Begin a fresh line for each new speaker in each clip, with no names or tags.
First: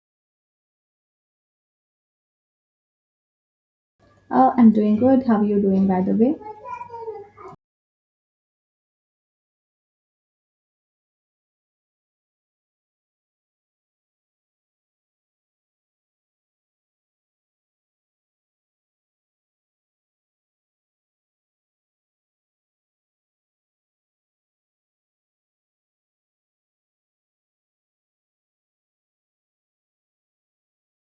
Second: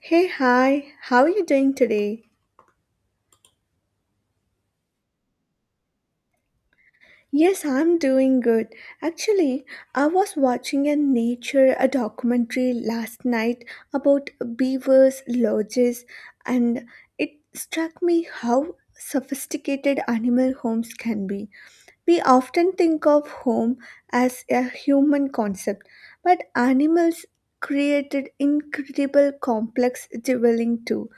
Hey, hi, how are you doing today?
I'm doing good. How are you doing, by the way?
Yes, I'm doing good. Actually, I was watching a documentary last night about beavers' lodges, and it struck me how sophisticated animal homes can be. We often think of home as a human concept, but animals created incredible complex dwelling too.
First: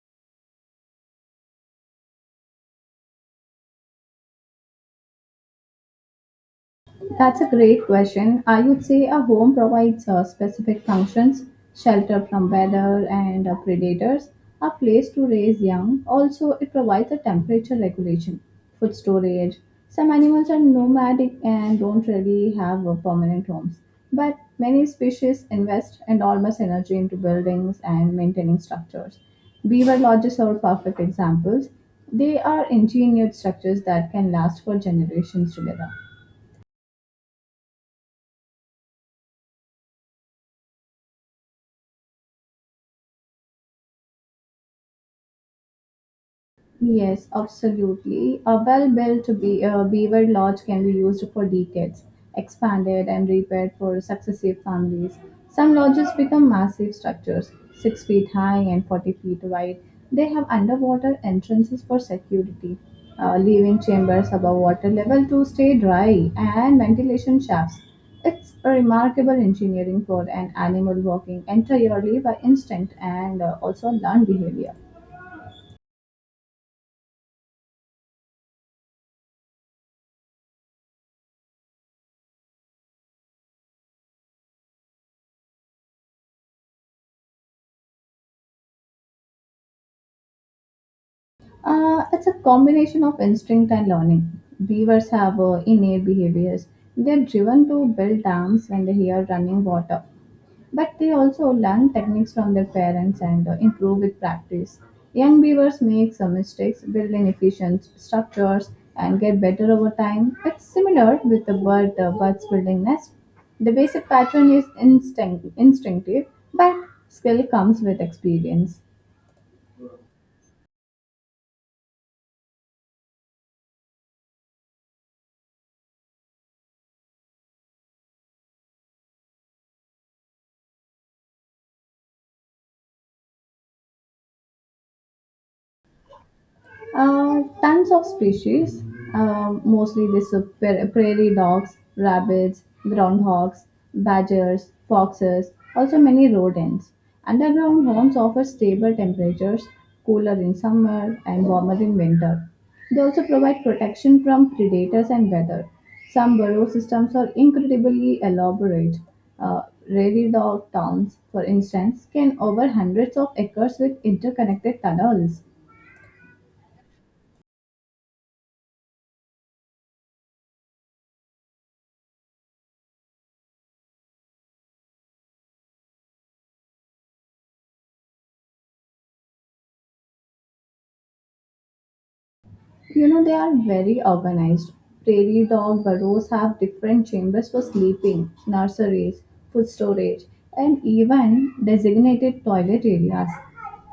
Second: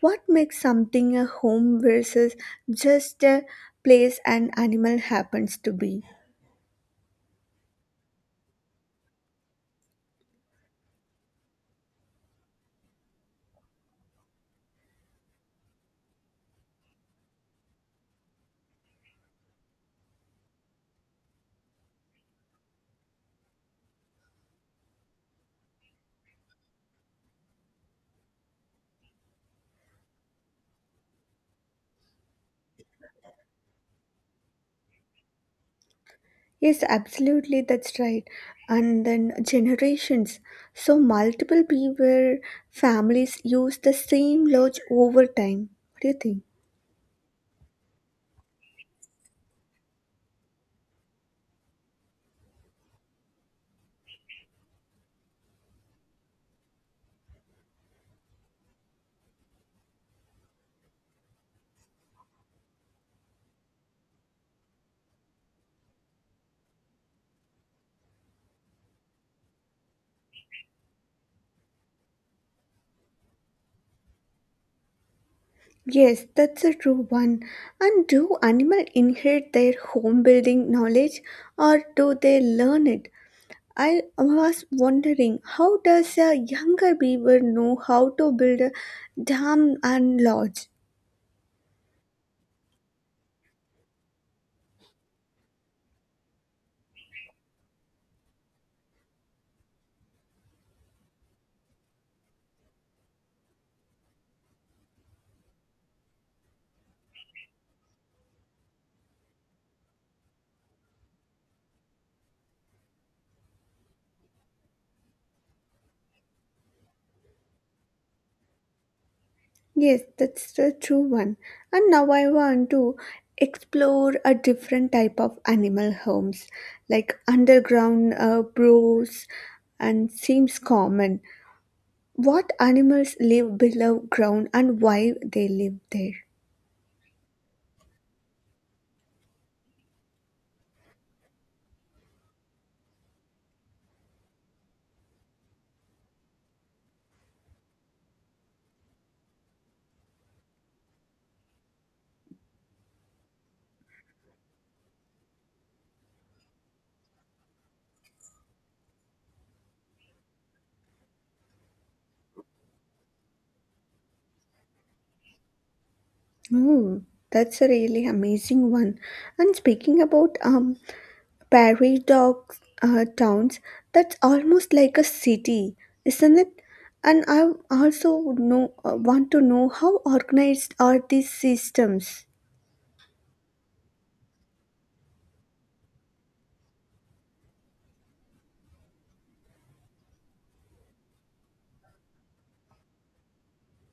What makes something a home versus just a place an animal happens to be?
That's a great question. I would say a home provides specific functions shelter from weather and predators, a place to raise young. Also, it provides a temperature regulation, food storage. Some animals are nomadic and don't really have permanent homes, but many species invest enormous energy into buildings and maintaining structures. Beaver lodges are perfect examples. They are engineered structures that can last for generations together.
Yes, absolutely, that's right. And then generations. So, multiple beaver families use the same lodge over time. What do you think?
Yes, absolutely. A well-built beaver lodge can be used for decades, expanded and repaired for successive families. Some lodges become massive structures, 6 feet high and 40 feet wide. They have underwater entrances for security, living chambers above water level to stay dry, and ventilation shafts. It's a remarkable engineering for an animal working entirely by instinct and also learned behavior.
Yes, that's a true one. And do animals inherit their home building knowledge or do they learn it? I was wondering how does a younger beaver know how to build a dam and lodge?
It's a combination of instinct and learning. Beavers have innate behaviors. They're driven to build dams when they hear running water. But they also learn techniques from their parents and improve with practice. Young beavers make some mistakes, build inefficient structures, and get better over time. It's similar with the birds building nests. The basic pattern is instinct, instinctive, but skill comes with experience.
Yes, that's the true one. And now I want to explore a different type of animal homes, like underground burrows, and seems common. What animals live below ground and why they live there?
Tons of species, mostly these prairie dogs, rabbits, groundhogs, badgers, foxes, also many rodents. Underground homes offer stable temperatures, cooler in summer and warmer in winter. They also provide protection from predators and weather. Some burrow systems are incredibly elaborate. Uh, Prairie dog towns, for instance, can cover hundreds of acres with interconnected tunnels.
Oh, that's a really amazing one. And speaking about Prairie dog towns, that's almost like a city, isn't it? And I also would want to know how organized are these systems.
You know, they are very organized. Prairie dog burrows have different chambers for sleeping, nurseries, food storage, and even designated toilet areas.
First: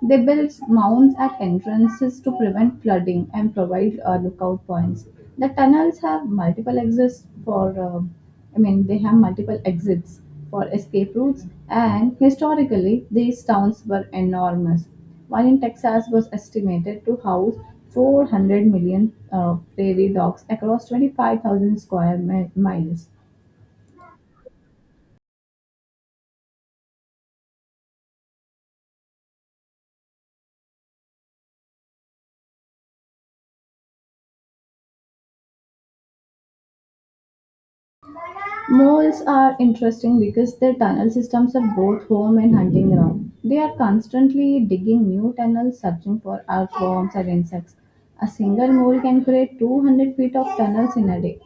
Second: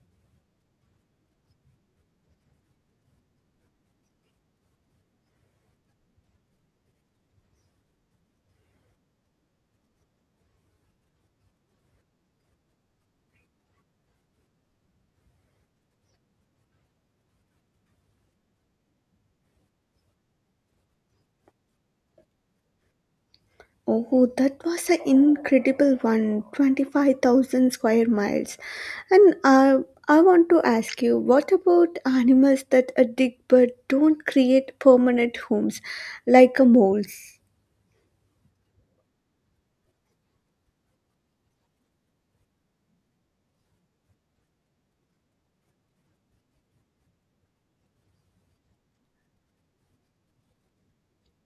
They build mounds at entrances to prevent flooding and provide lookout points. The tunnels have multiple they have multiple exits for escape routes, and historically, these towns were enormous. One in Texas was estimated to house 400 million prairie dogs across 25,000 square miles.
Oh, that was an incredible one—25,000 square miles. And I want to ask you, what about animals that dig but don't create permanent homes, like moles?
Moles are interesting because their tunnel systems are both home and hunting ground. They are constantly digging new tunnels, searching for earthworms or insects. A single mole can create 200 feet of tunnels in a day.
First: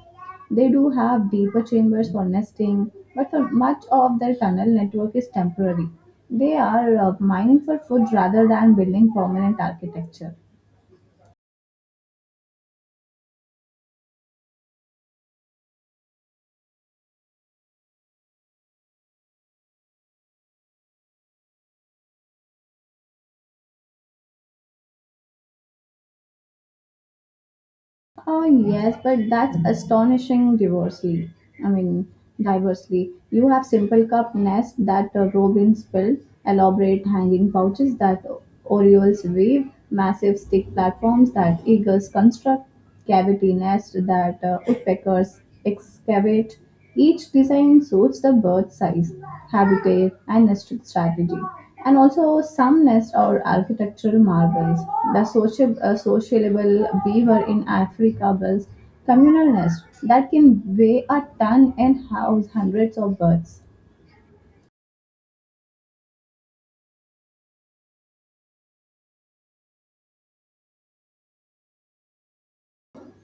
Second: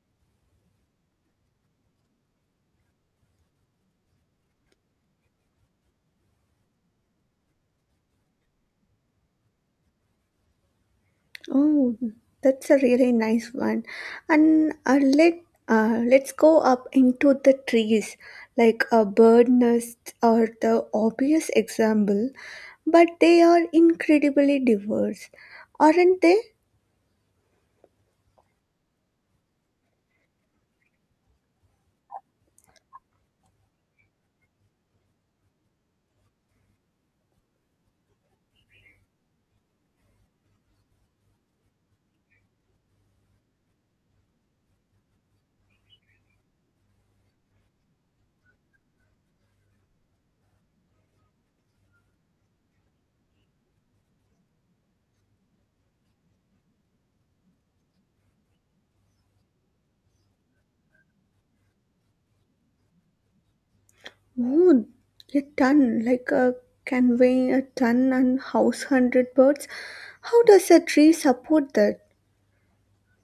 They do have deeper chambers for nesting, but for much of their tunnel network is temporary. They are mining for food rather than building permanent architecture.
Oh, that's a really nice one. And let's go up into the trees, like a bird nest are the obvious example, but they are incredibly diverse, aren't they?
Oh yes, but that's astonishing diversely. I mean, diversely. You have simple cup nests that robins build, elaborate hanging pouches that orioles weave, massive stick platforms that eagles construct, cavity nests that woodpeckers excavate. Each design suits the bird's size, habitat, and nesting strategy. And also, some nests are architectural marvels. The sociable beaver in Africa builds communal nests that can weigh a ton and house hundreds of birds.
Oh, a ton, like a can weigh a ton and house hundred birds. How does a tree support that?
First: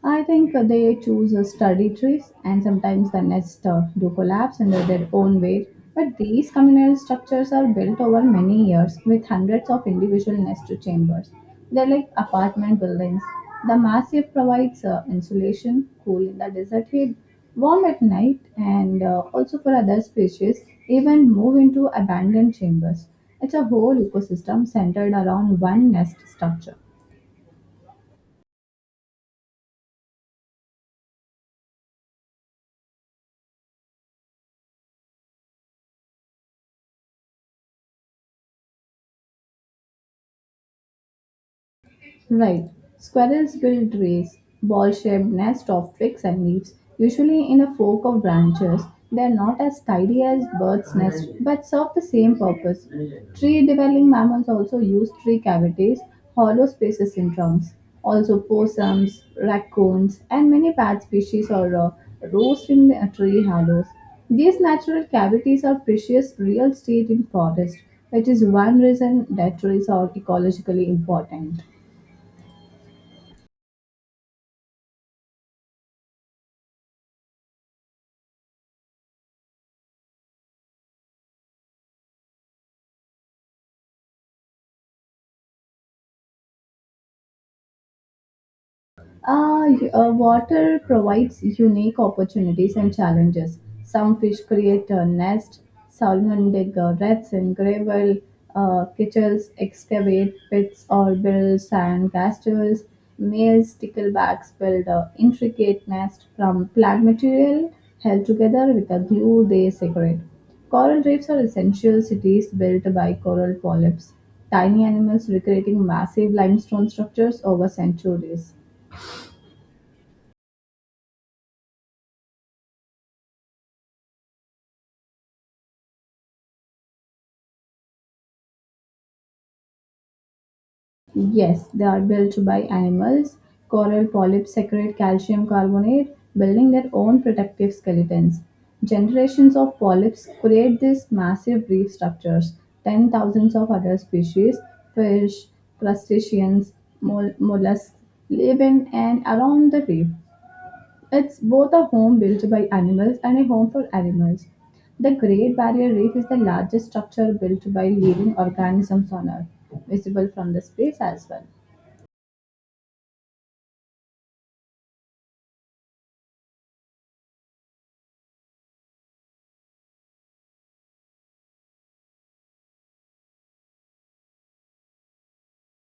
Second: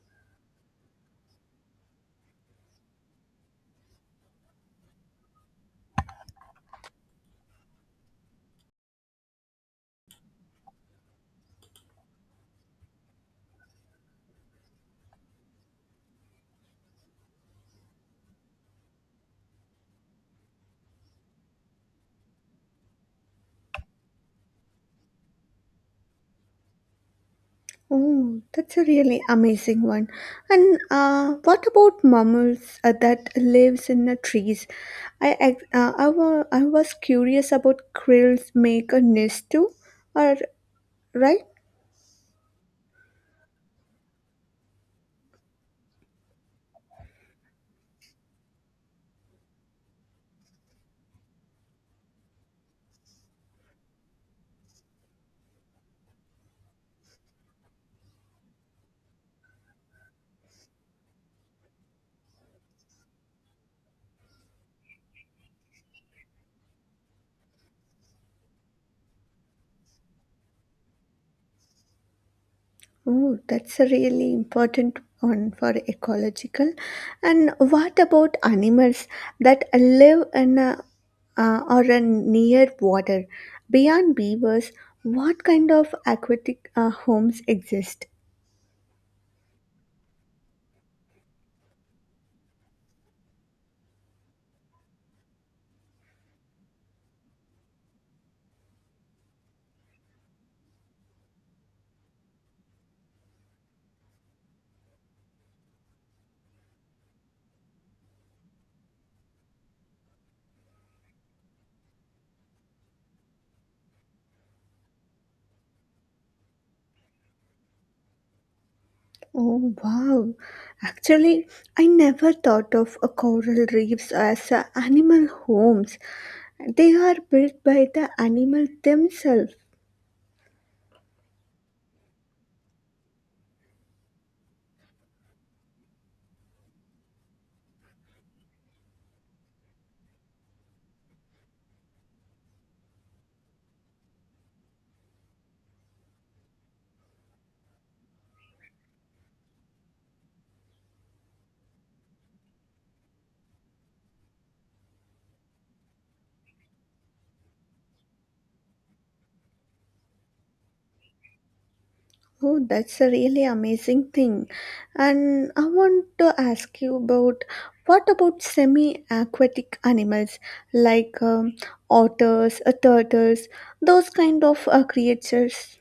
I think they choose study trees and sometimes the nests do collapse under their own weight. But these communal structures are built over many years with hundreds of individual nest chambers. They're like apartment buildings. The massive provides insulation, cool in the desert heat, warm at night, and also for other species, even move into abandoned chambers. It's a whole ecosystem centered around one nest structure.
Oh, that's a really amazing one. And what about mammals that lives in the trees? I ex- I, wa- I was curious about krills make a nest too, or right?
Right. Squirrels build trees, ball shaped nests of twigs and leaves, usually in a fork of branches. They are not as tidy as birds' nests but serve the same purpose. Tree dwelling mammals also use tree cavities, hollow spaces in trunks. Also, possums, raccoons, and many bat species are roost in the tree hollows. These natural cavities are precious real estate in forest, which is one reason that trees are ecologically important.
Oh, that's a really important one for ecological. And what about animals that live in a, or a near water? Beyond beavers, what kind of aquatic homes exist?
Water provides unique opportunities and challenges. Some fish create a nest, salmon dig reds in gravel, kichels excavate pits or build sand castles, male sticklebacks build an intricate nest from plant material held together with a glue they secrete. Coral reefs are essential cities built by coral polyps, tiny animals recreating massive limestone structures over centuries.
Oh wow. Actually, I never thought of a coral reefs as a animal homes. They are built by the animal themselves.
Yes, they are built by animals. Coral polyps secrete calcium carbonate, building their own protective skeletons. Generations of polyps create these massive reef structures. Ten thousands of other species, fish, crustaceans, mollusks, live in and around the reef. It's both a home built by animals and a home for animals. The Great Barrier Reef is the largest structure built by living organisms on Earth, visible from the space as well.
Oh, that's a really amazing thing. And I want to ask you about semi-aquatic animals like otters, turtles, those kind of creatures?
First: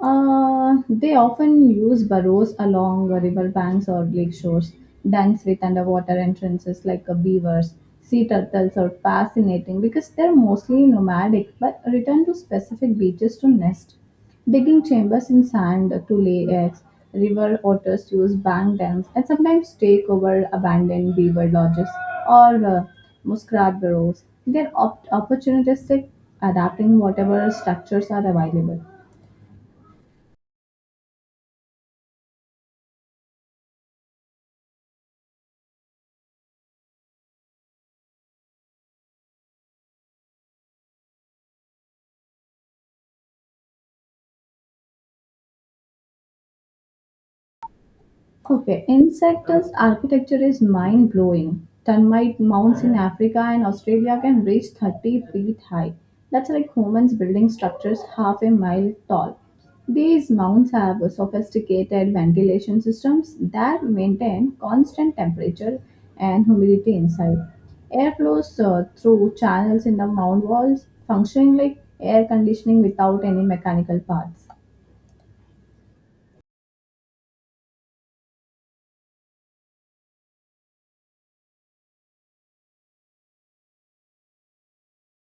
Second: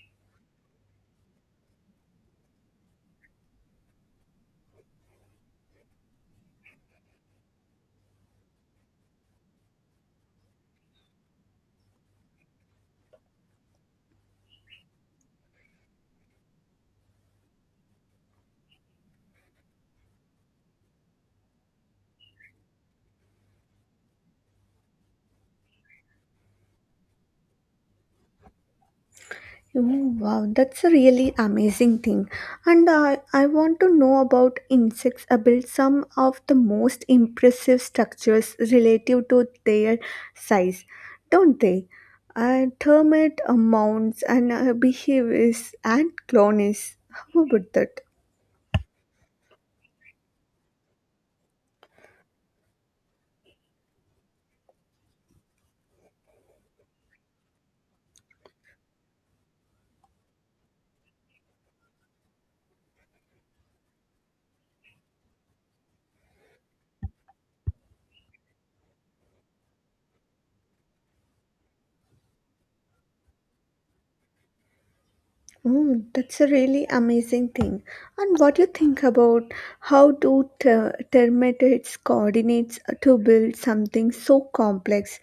They often use burrows along river banks or lake shores, dens with underwater entrances like beavers. Sea turtles are fascinating because they're mostly nomadic but return to specific beaches to nest. Digging chambers in sand to lay eggs, river otters use bank dams and sometimes take over abandoned beaver lodges or muskrat burrows. They're opportunistic, adapting whatever structures are available.
Oh, wow, that's a really amazing thing. And I want to know about insects. I some of the most impressive structures relative to their size, don't they? Termite mounds and beehives and colonies. How about that?
Okay, insect's architecture is mind blowing. Termite mounds in Africa and Australia can reach 30 feet high. That's like humans building structures half a mile tall. These mounds have sophisticated ventilation systems that maintain constant temperature and humidity inside. Air flows through channels in the mound walls, functioning like air conditioning without any mechanical parts.
Oh, that's a really amazing thing. And what do you think about how do termites coordinates to build something so complex?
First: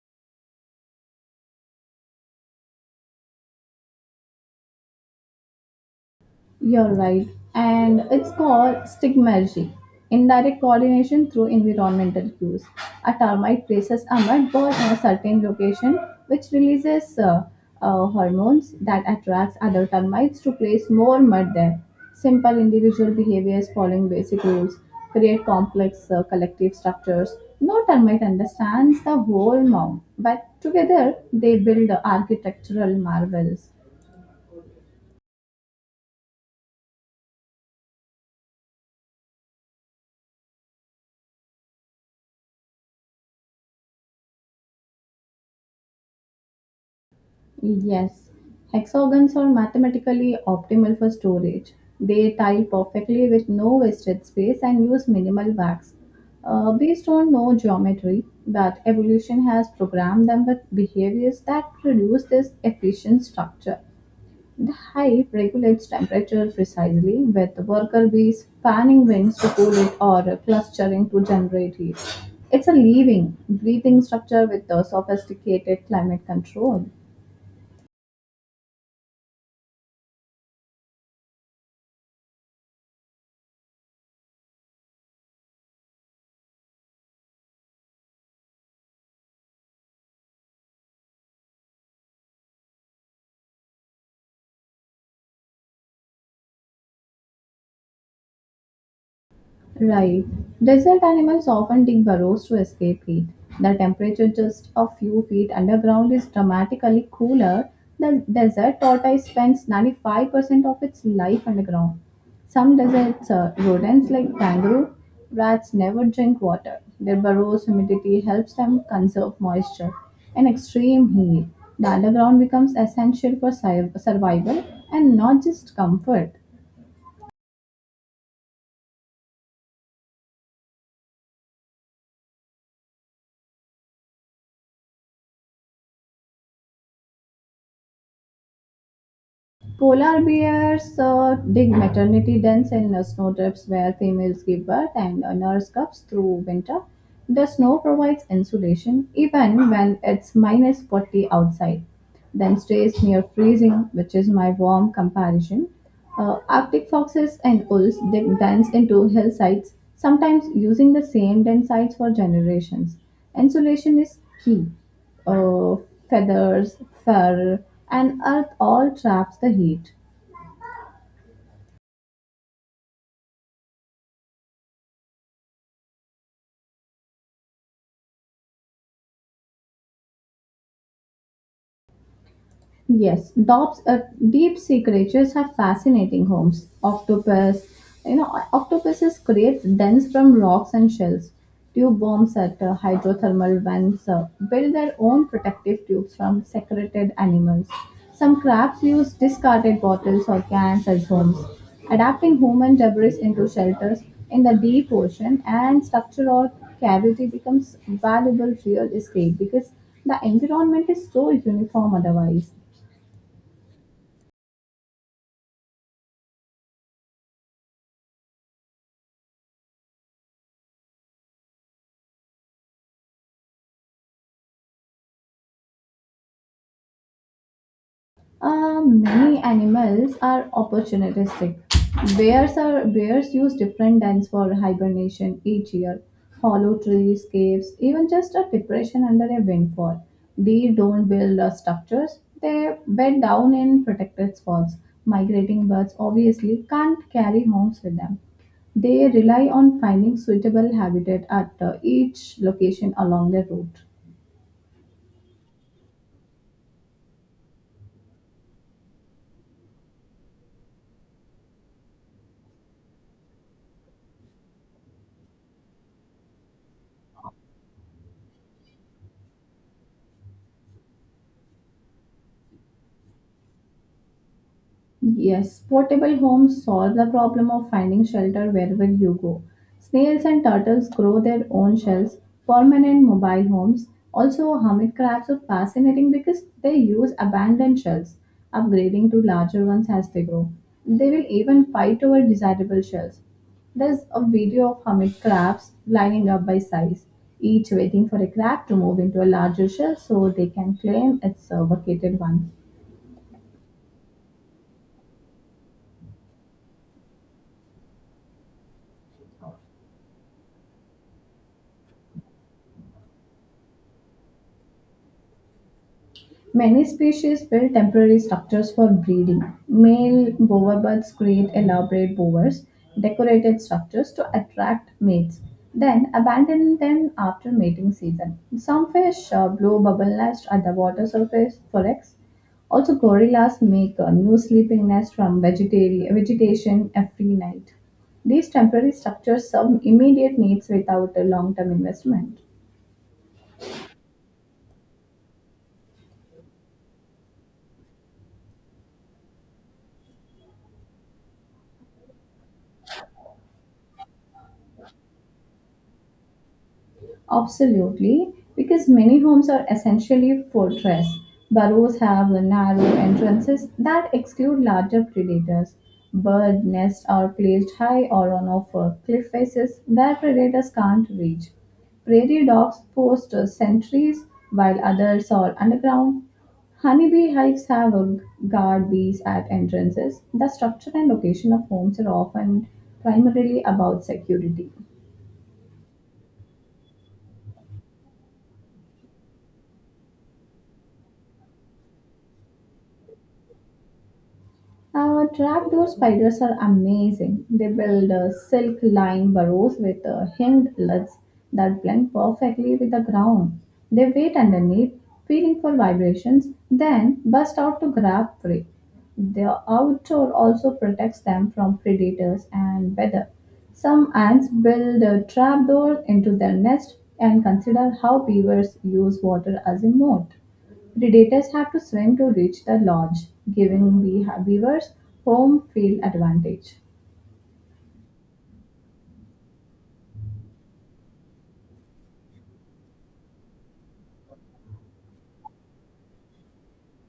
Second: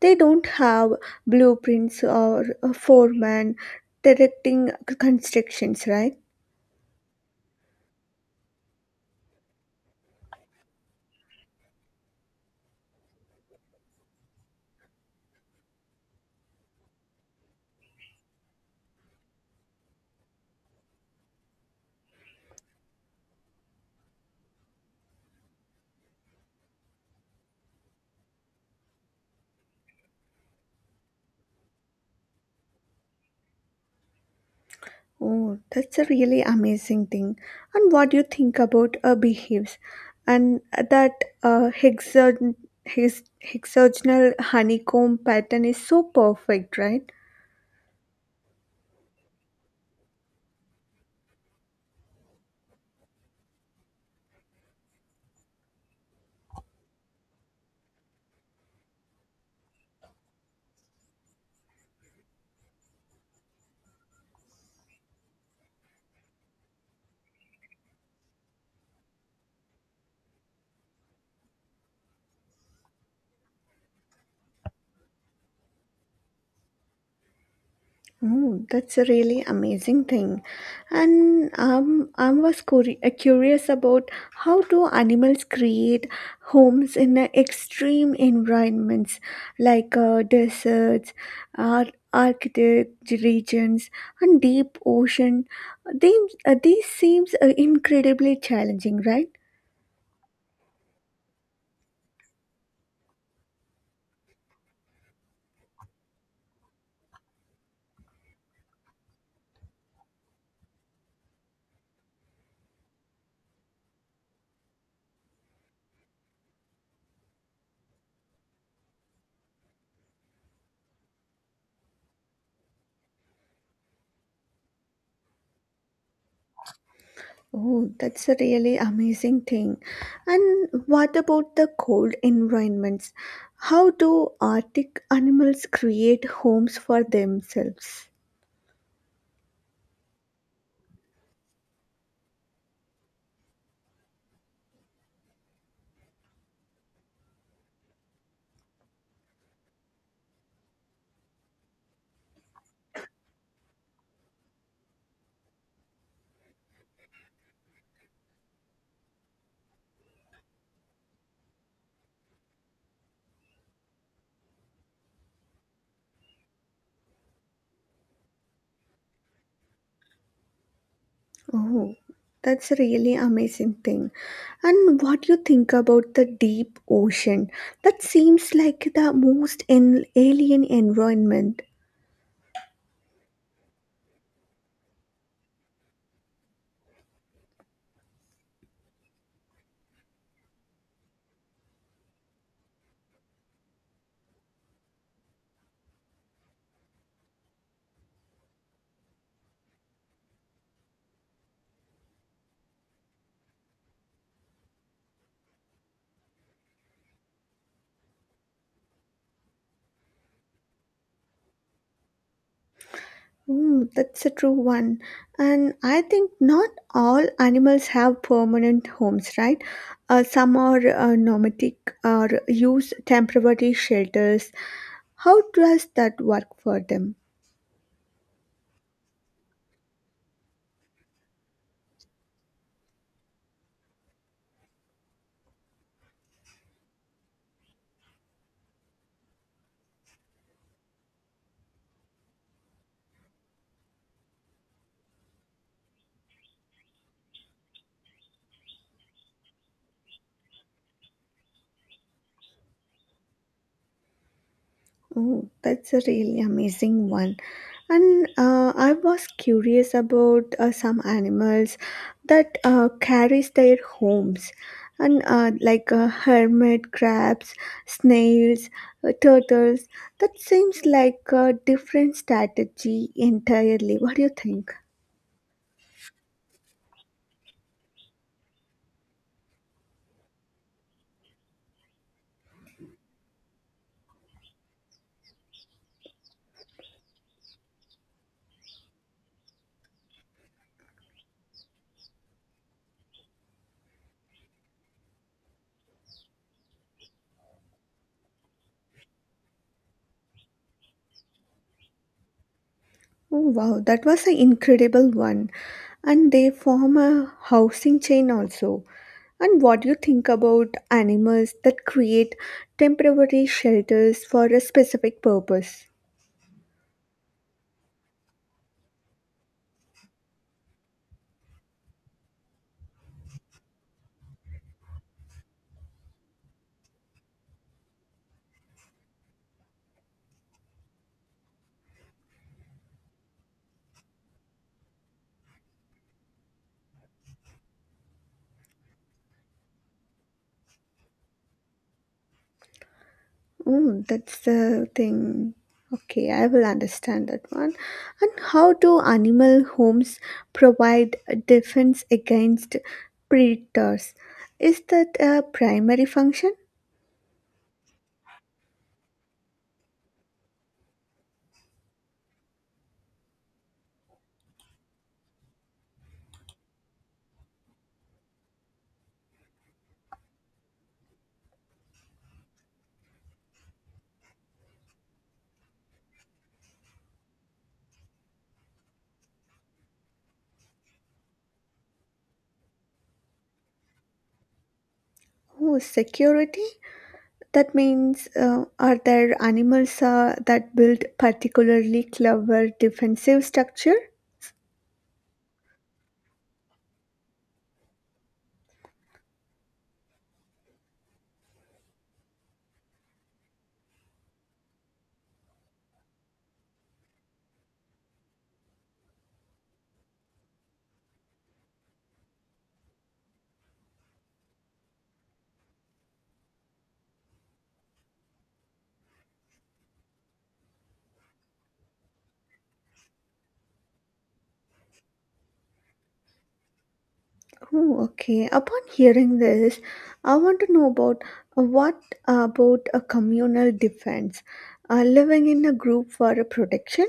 They don't have blueprints or a foreman directing constructions, right?
You're right. And it's called stigmergy, indirect coordination through environmental cues. A termite places a mud ball in a certain location, which releases hormones that attracts other termites to place more mud there. Simple individual behaviors following basic rules create complex collective structures. No termite understands the whole mound, but together they build architectural marvels.
Oh, that's a really amazing thing. And what do you think about beehives and that uh, hexagon- hexagonal honeycomb pattern is so perfect, right?
Yes, hexagons are mathematically optimal for storage. They tile perfectly with no wasted space and use minimal wax. Based on no geometry, but evolution has programmed them with behaviors that produce this efficient structure. The hive regulates temperature precisely, with worker bees fanning wings to cool it or clustering to generate heat. It's a living, breathing structure with the sophisticated climate control.
Oh, that's a really amazing thing. And I was curious about how do animals create homes in extreme environments like deserts, Arctic regions, and deep ocean. They, these seems incredibly challenging, right?
Right. Desert animals often dig burrows to escape heat. The temperature just a few feet underground is dramatically cooler. The desert tortoise spends 95% of its life underground. Some deserts, rodents like kangaroo rats never drink water. Their burrows' humidity helps them conserve moisture. In extreme heat, the underground becomes essential for survival and not just comfort.
Oh, that's a really amazing thing. And what about the cold environments? How do Arctic animals create homes for themselves?
Polar bears dig maternity dens in snowdrifts where females give birth and nurse cubs through winter. The snow provides insulation even when it's minus 40 outside, then stays near freezing, which is my warm comparison. Arctic foxes and wolves dig dens into hillsides, sometimes using the same den sites for generations. Insulation is key uh, feathers, fur, and earth all traps the heat.
Oh, that's a really amazing thing. And what do you think about the deep ocean? That seems like the most an alien environment.
Yes, deep sea creatures have fascinating homes. Octopus, you know, octopuses create dens from rocks and shells. Tube worms at hydrothermal vents build their own protective tubes from secreted animals. Some crabs use discarded bottles or cans as homes, adapting human debris into shelters in the deep ocean. And structure or cavity becomes valuable real estate because the environment is so uniform otherwise.
Mm, that's a true one. And I think not all animals have permanent homes, right? Some are nomadic or use temporary shelters. How does that work for them?
Many animals are opportunistic. Bears use different dens for hibernation each year. Hollow trees, caves, even just a depression under a windfall. They don't build structures. They bed down in protected spots. Migrating birds obviously can't carry homes with them. They rely on finding suitable habitat at each location along their route.
Oh, that's a really amazing one. And I was curious about some animals that carries their homes, and like hermit crabs, snails, turtles. That seems like a different strategy entirely. What do you think?
Yes, portable homes solve the problem of finding shelter wherever you go. Snails and turtles grow their own shells. Permanent mobile homes, also hermit crabs, are fascinating because they use abandoned shells, upgrading to larger ones as they grow. They will even fight over desirable shells. There's a video of hermit crabs lining up by size, each waiting for a crab to move into a larger shell so they can claim its vacated one.
Oh, wow, that was an incredible one. And they form a housing chain also. And what do you think about animals that create temporary shelters for a specific purpose?
Many species build temporary structures for breeding. Male boverbirds create elaborate bowers, decorated structures to attract mates, then abandon them after mating season. Some fish blow bubble nests at the water surface for eggs. Also, gorillas make a new sleeping nest from vegetation every night. These temporary structures serve immediate needs without a long term investment.
Oh, that's the thing. Okay, I will understand that one. And how do animal homes provide a defense against predators? Is that a primary function?
Absolutely, because many homes are essentially fortress. Burrows have narrow entrances that exclude larger predators. Bird nests are placed high or on off cliff faces where predators can't reach. Prairie dogs post sentries while others are underground. Honeybee hives have guard bees at entrances. The structure and location of homes are often primarily about security.
Oh, security? That means, are there animals that build particularly clever defensive structure?
Trapdoor spiders are amazing. They build silk-lined burrows with hinged lids that blend perfectly with the ground. They wait underneath, feeling for vibrations, then burst out to grab prey. The outdoor also protects them from predators and weather. Some ants build a trapdoor into their nest and consider how beavers use water as a moat. Predators have to swim to reach the lodge, giving beavers home field advantage.
Oh, okay. Upon hearing this, I want to know about what about a communal defense? Living in a group for a protection?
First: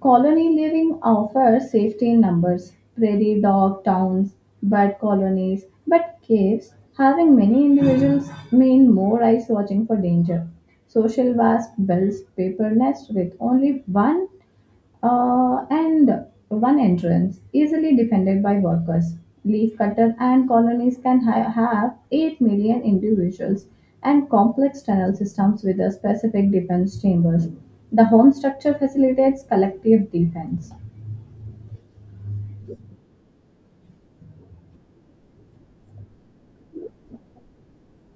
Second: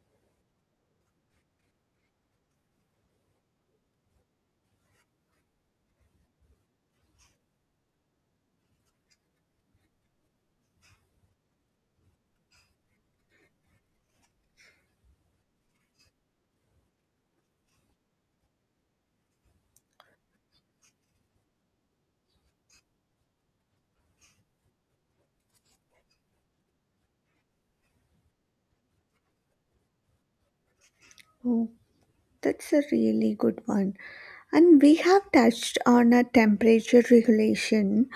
Colony living offers safety in numbers, prairie dog towns, bird colonies, but caves having many individuals mean more eyes watching for danger. Social wasp builds paper nest with only one entrance, easily defended by workers. Leaf cutter and colonies can have 8 million individuals and complex tunnel systems with a specific defense chambers. The home structure facilitates collective defense.
Oh, that's a really good one. And we have touched on a temperature regulation,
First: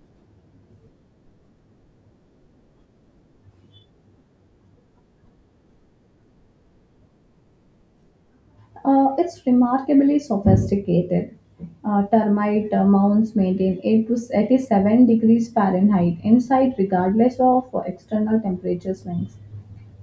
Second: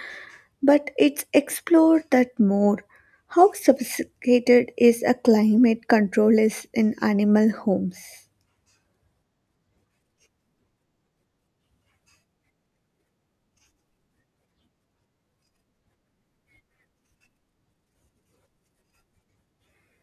but it's explored that more. How sophisticated is a climate control is in animal homes?
It's remarkably sophisticated. Termite mounds maintain 8 to 87 degrees Fahrenheit inside regardless of external temperature swings.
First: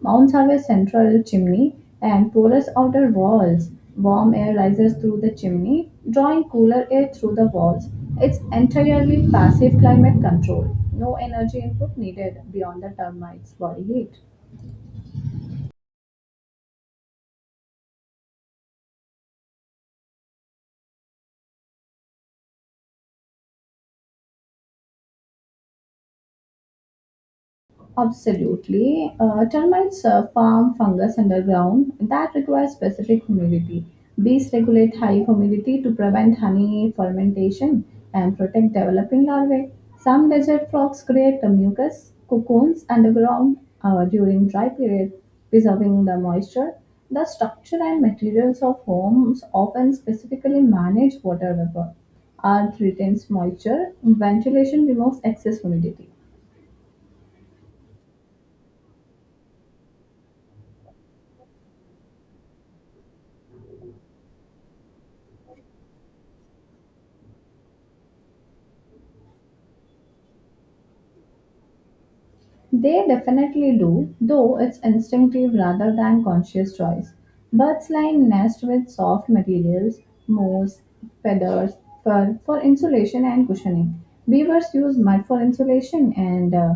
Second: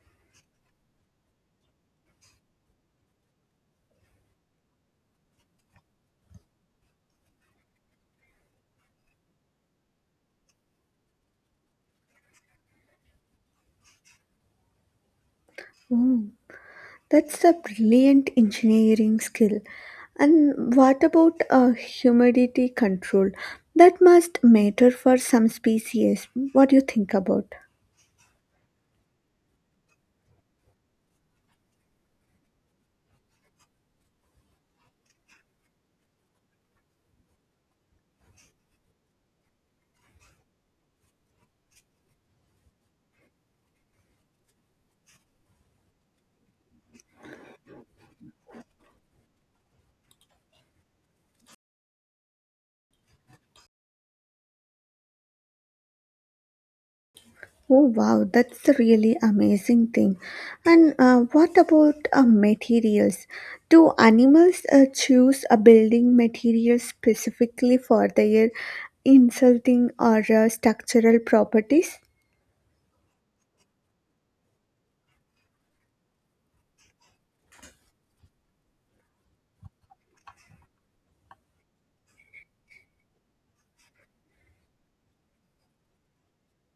Mounds have a central chimney and porous outer walls. Warm air rises through the chimney, drawing cooler air through the walls. It's entirely passive climate control. No energy input needed beyond the termites' body heat.
Oh, that's a brilliant engineering skill. And what about humidity control? That must matter for some species. What do you think about?
Absolutely. Termites farm fungus underground that requires specific humidity. Bees regulate high humidity to prevent honey fermentation and protect developing larvae. Some desert frogs create the mucus cocoons underground during dry period, preserving the moisture. The structure and materials of homes often specifically manage water vapor. Earth retains moisture, ventilation removes excess humidity.
Oh wow, that's a really amazing thing. And what about materials? Do animals choose a building material specifically for their insulting or structural properties?
They definitely do, though it's instinctive rather than conscious choice. Birds line nest with soft materials, moss, feathers, fur for insulation and cushioning. Beavers use mud for insulation and uh,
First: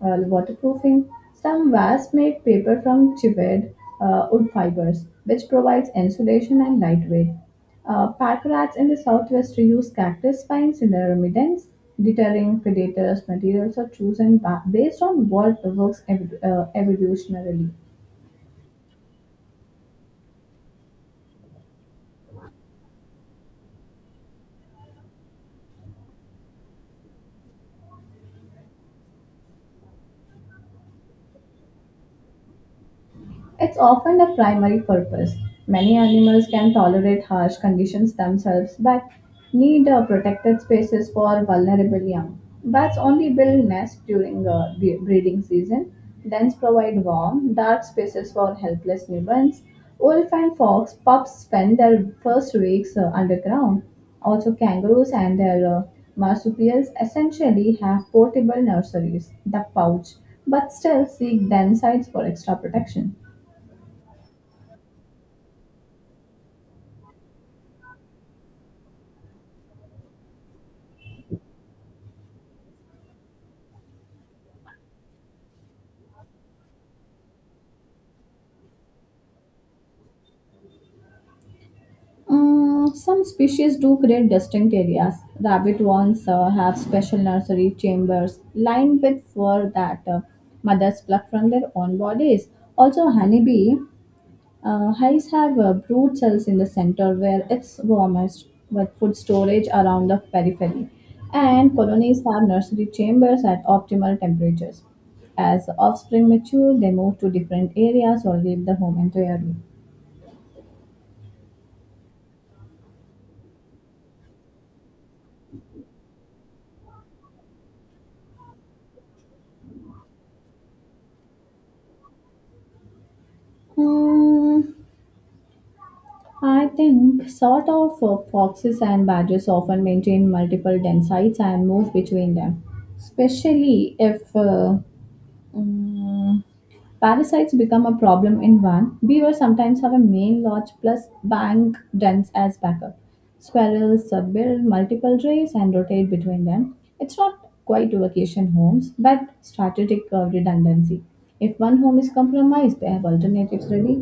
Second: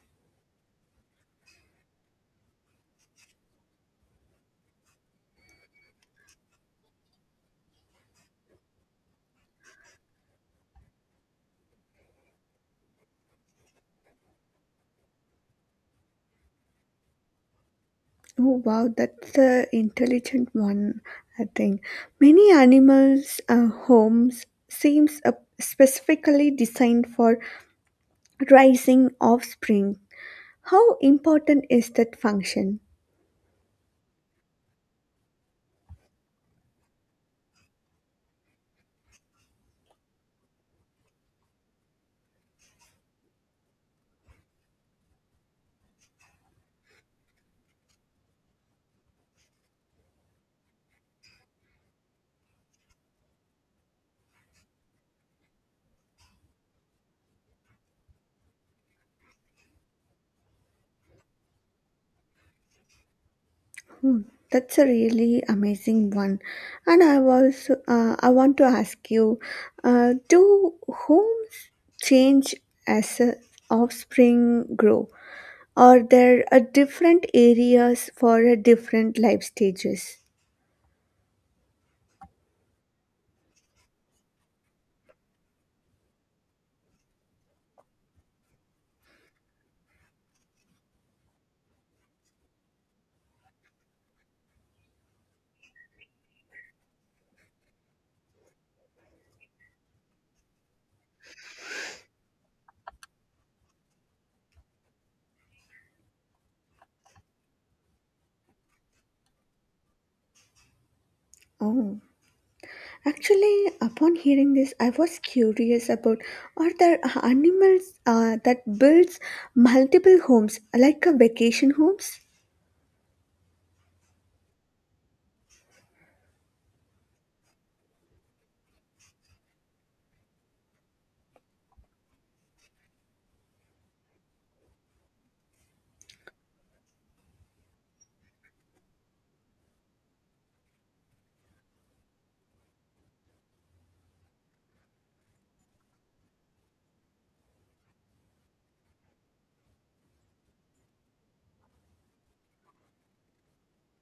uh, waterproofing. Some wasps make paper from chipped wood fibers, which provides insulation and lightweight. Park rats in the southwest use cactus spines in their remedies, deterring predators. Materials are chosen based on what works evolutionarily.
Oh wow, that's an intelligent one. I think many animals' homes seems specifically designed for raising offspring. How important is that function?
It's often the primary purpose. Many animals can tolerate harsh conditions themselves but need protected spaces for vulnerable young. Bats only build nests during the breeding season, then provide warm, dark spaces for helpless newborns. Wolf and fox pups spend their first weeks underground. Also, kangaroos and their marsupials essentially have portable nurseries, the pouch, but still seek den sites for extra protection.
Hmm, That's a really amazing one, and I want to ask you, do homes change as offspring grow? Are there different areas for different life stages?
Mm, some species do create distinct areas. Rabbit wands have special nursery chambers lined with fur that mothers pluck from their own bodies. Also, honeybee hives have brood cells in the center where it's warmest, with food storage around the periphery. And colonies have nursery chambers at optimal temperatures. As offspring mature, they move to different areas or leave the home entirely.
Oh, actually, upon hearing this, I was curious about are there animals that builds multiple homes like a vacation homes?
Hmm. I think sort of foxes and badgers often maintain multiple den sites and move between them, especially if mm, parasites become a problem in one. Beavers sometimes have a main lodge plus bank dens as backup. Squirrels build multiple trays and rotate between them. It's not quite vacation homes, but strategic redundancy. If one home is compromised, they have alternatives ready.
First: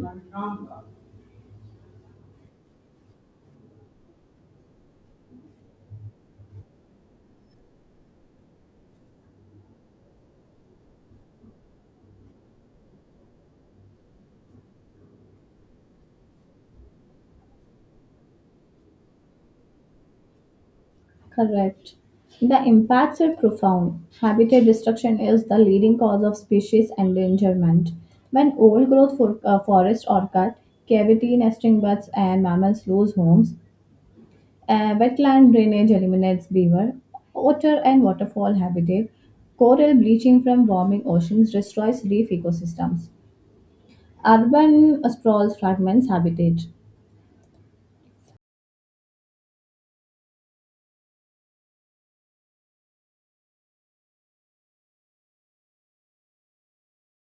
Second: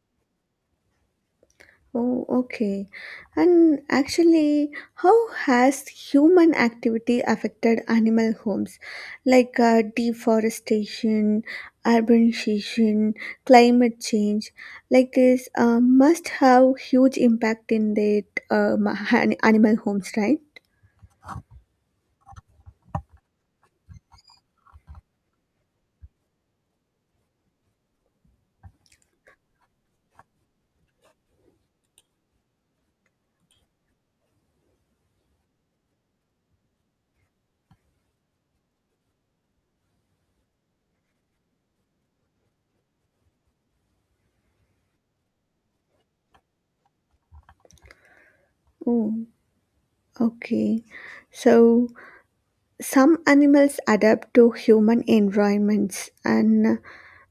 Oh, okay. And actually, how has human activity affected animal homes like deforestation, urbanization, climate change? Like this must have huge impact in the animal homes, right?
Correct. The impacts are profound. Habitat destruction is the leading cause of species endangerment. When old growth forests are cut, cavity nesting birds and mammals lose homes. Wetland drainage eliminates beaver, otter and waterfall habitat. Coral bleaching from warming oceans destroys reef ecosystems. Urban sprawls fragments habitat.
Oh, okay. So some animals adapt to human environments and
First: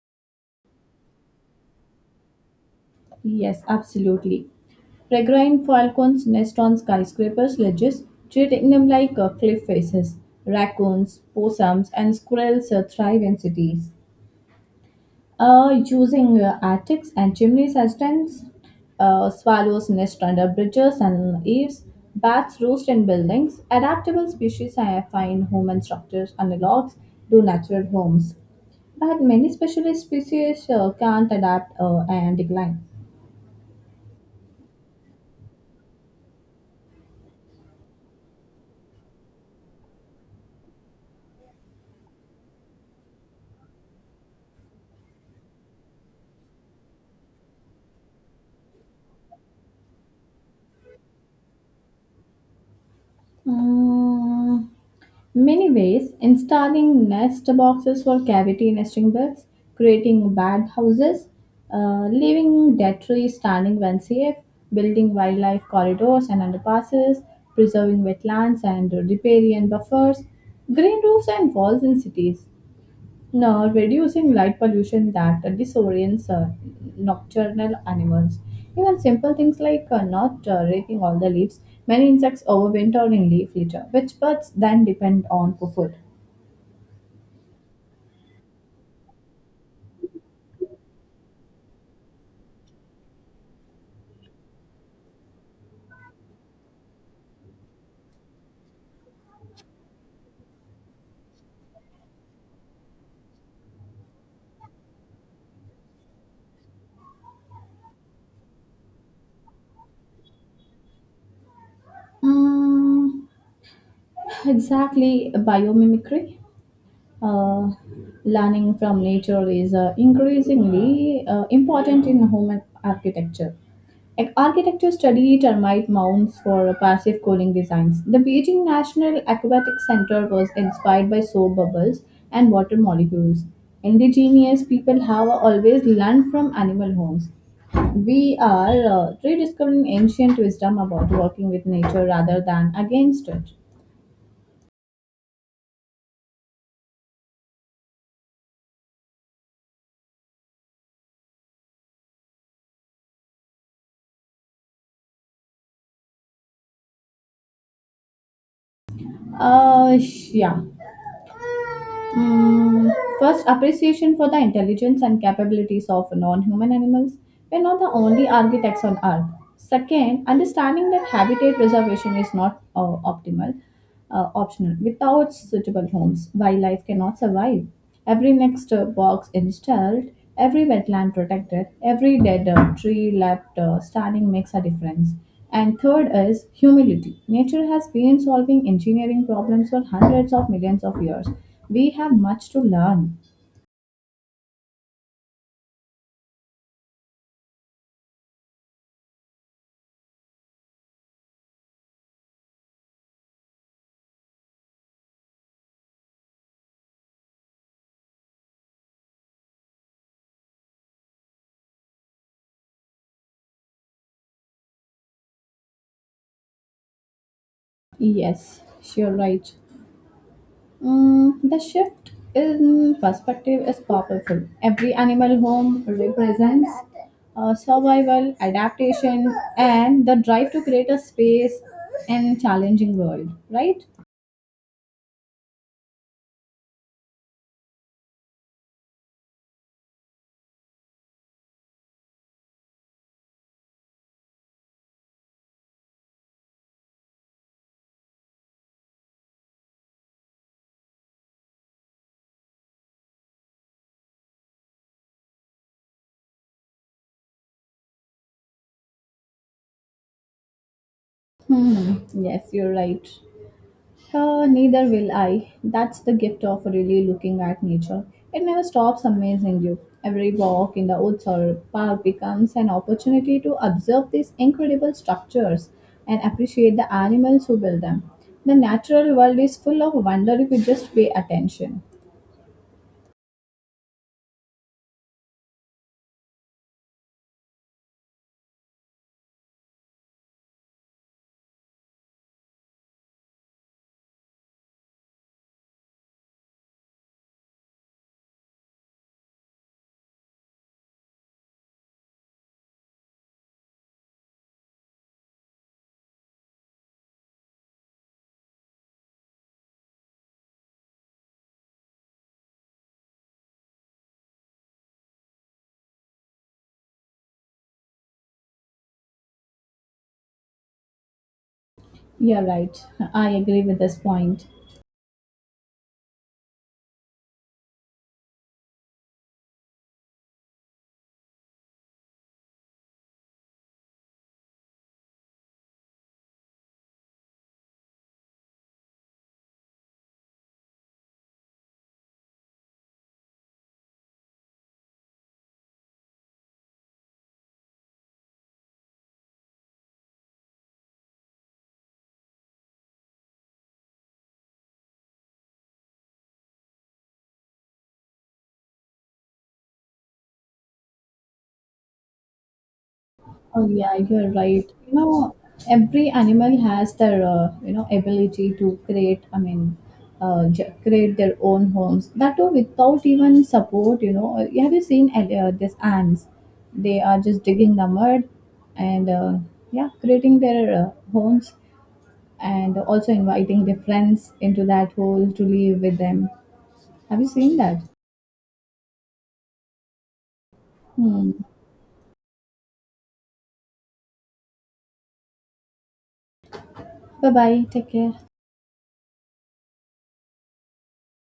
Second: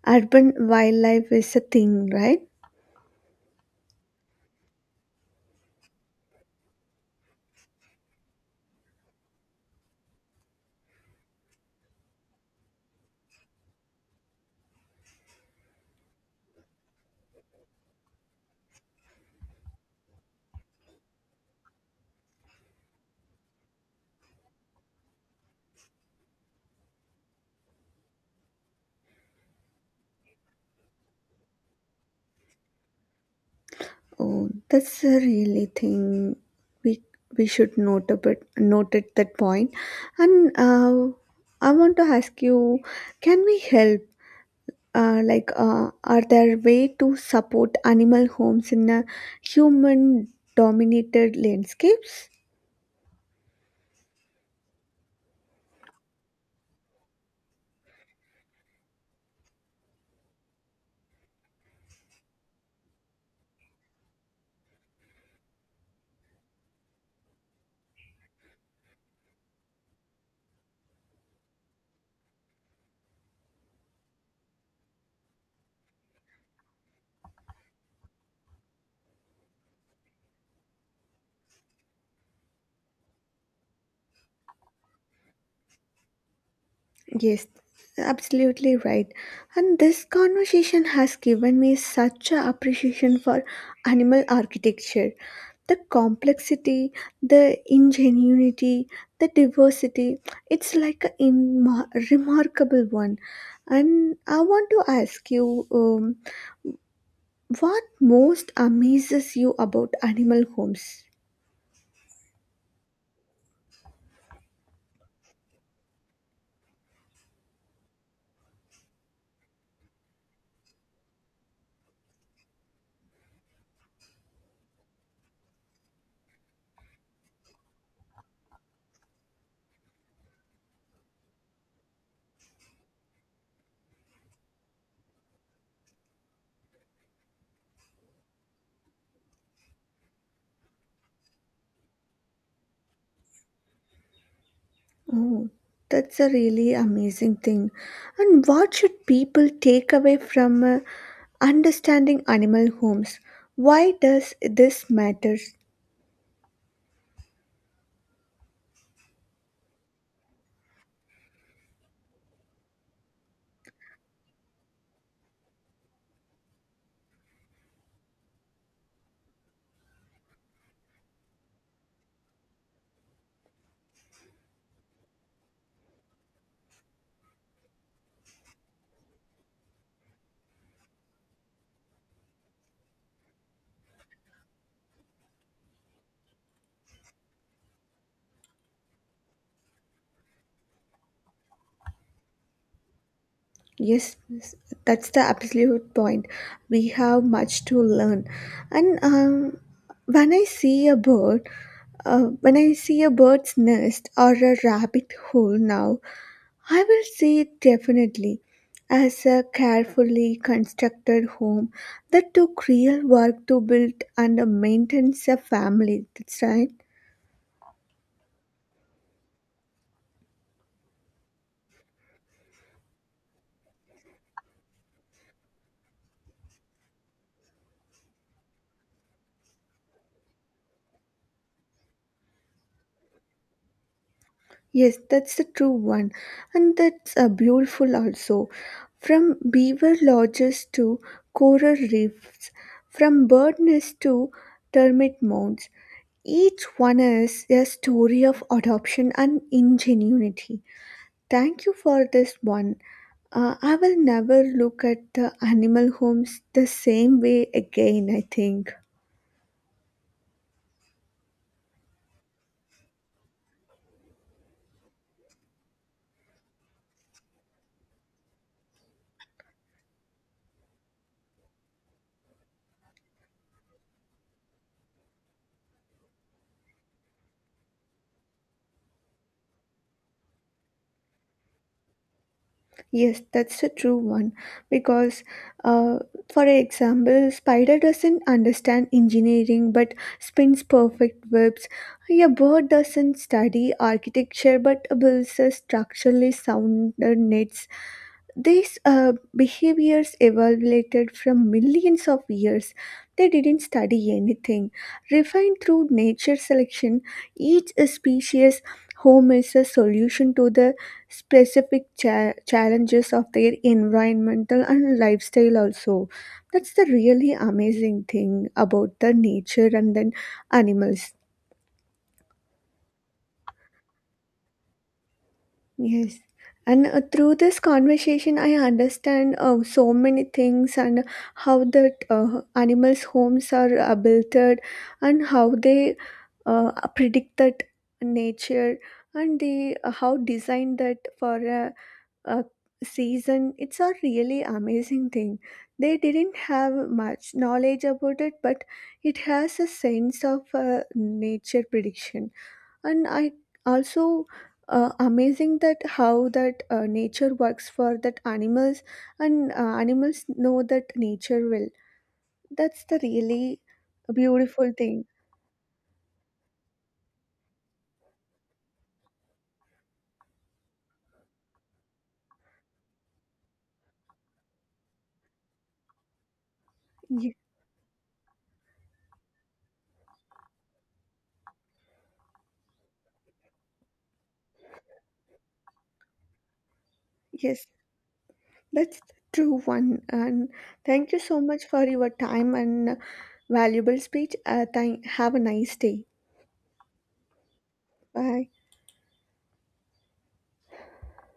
urban wildlife is a thing, right?
Yes, absolutely. Peregrine falcons nest on skyscrapers, ledges, treating them like cliff faces. Raccoons, possums, and squirrels thrive in cities, using attics and chimneys as tents. Swallows nest under bridges and eaves. Bats roost in buildings. Adaptable species I find human structures analogs to natural homes, but many specialist species can't adapt and decline.
Oh, that's a really thing we we should note a bit note at that point. And I want to ask you, can we help? Like, are there way to support animal homes in a human-dominated landscapes?
Mm. Many ways, installing nest boxes for cavity nesting birds, creating bad houses, leaving dead trees standing when safe, building wildlife corridors and underpasses, preserving wetlands and riparian buffers, green roofs and walls in cities. Now, reducing light pollution that disorients nocturnal animals. Even simple things like not raking all the leaves. Many insects overwinter in leaf litter, which birds then depend on for food.
Yes, absolutely right. And this conversation has given me such a appreciation for animal architecture the complexity, the ingenuity, the diversity. It's like a remarkable one. And I want to ask you what most amazes you about animal homes?
Mm, exactly, biomimicry. Uh, Learning from nature is increasingly important in human architecture. Like, architecture study termite mounds for passive cooling designs. The Beijing National Aquatic Center was inspired by soap bubbles and water molecules. Indigenous people have always learned from animal homes. We are rediscovering ancient wisdom about working with nature rather than against it.
Oh, that's a really amazing thing. And what should people take away from understanding animal homes? Why does this matter?
Yeah. Mm, first, appreciation for the intelligence and capabilities of non human animals. We're not the only architects on Earth. Second, understanding that habitat preservation is not optimal, optional. Without suitable homes, wildlife cannot survive. Every next box installed, every wetland protected, every dead tree left standing makes a difference. And third is humility. Nature has been solving engineering problems for hundreds of millions of years. We have much to learn.
Yes, yes, that's the absolute point. We have much to learn. And when I see a bird, when I see a bird's nest or a rabbit hole now, I will see it definitely as a carefully constructed home that took real work to build and maintain a family. That's right.
Yes, sure, right. Mm, the shift in perspective is powerful. Every animal home represents survival, adaptation, and the drive to create a space in challenging world. Right?
Yes, that's the true one, and that's beautiful also. From beaver lodges to coral reefs, from bird nests to termite mounds, each one is a story of adoption and ingenuity. Thank you for this one. I will never look at the animal homes the same way again, I think.
Hmm. Yes, you're right. Neither will I. That's the gift of really looking at nature. It never stops amazing you. Every walk in the woods or park becomes an opportunity to observe these incredible structures and appreciate the animals who build them. The natural world is full of wonder if you just pay attention.
Yes, that's a true one. Because, uh, for example, spider doesn't understand engineering but spins perfect webs. A bird doesn't study architecture but builds a structurally sound nets. These behaviors evolved from millions of years. They didn't study anything. Refined through nature selection, each species home is a solution to the specific challenges of their environmental and lifestyle. Also, that's the really amazing thing about the nature and then animals.
You're right. I agree with this point.
Yes. And through this conversation, I understand so many things and how that animals' homes are built and how they uh, predict that nature, and they how design that for a season. It's a really amazing thing. They didn't have much knowledge about it, but it has a sense of nature prediction, and I also amazing that how that nature works for that animals and animals know that nature will. That's the really
Oh yeah, you're right.
beautiful
You
thing.
know, every animal has their ability to create. I mean, create their own homes. That too without even support. Have you seen these ants? They are
Ye-
just digging the mud, and yeah, creating their homes, and also inviting their friends into that hole to live with them. Have you seen
yes
that?
that's the true one and thank you
Hmm.
so much for your time and valuable speech. Have a nice day.
Bye bye. Take care.
Bye.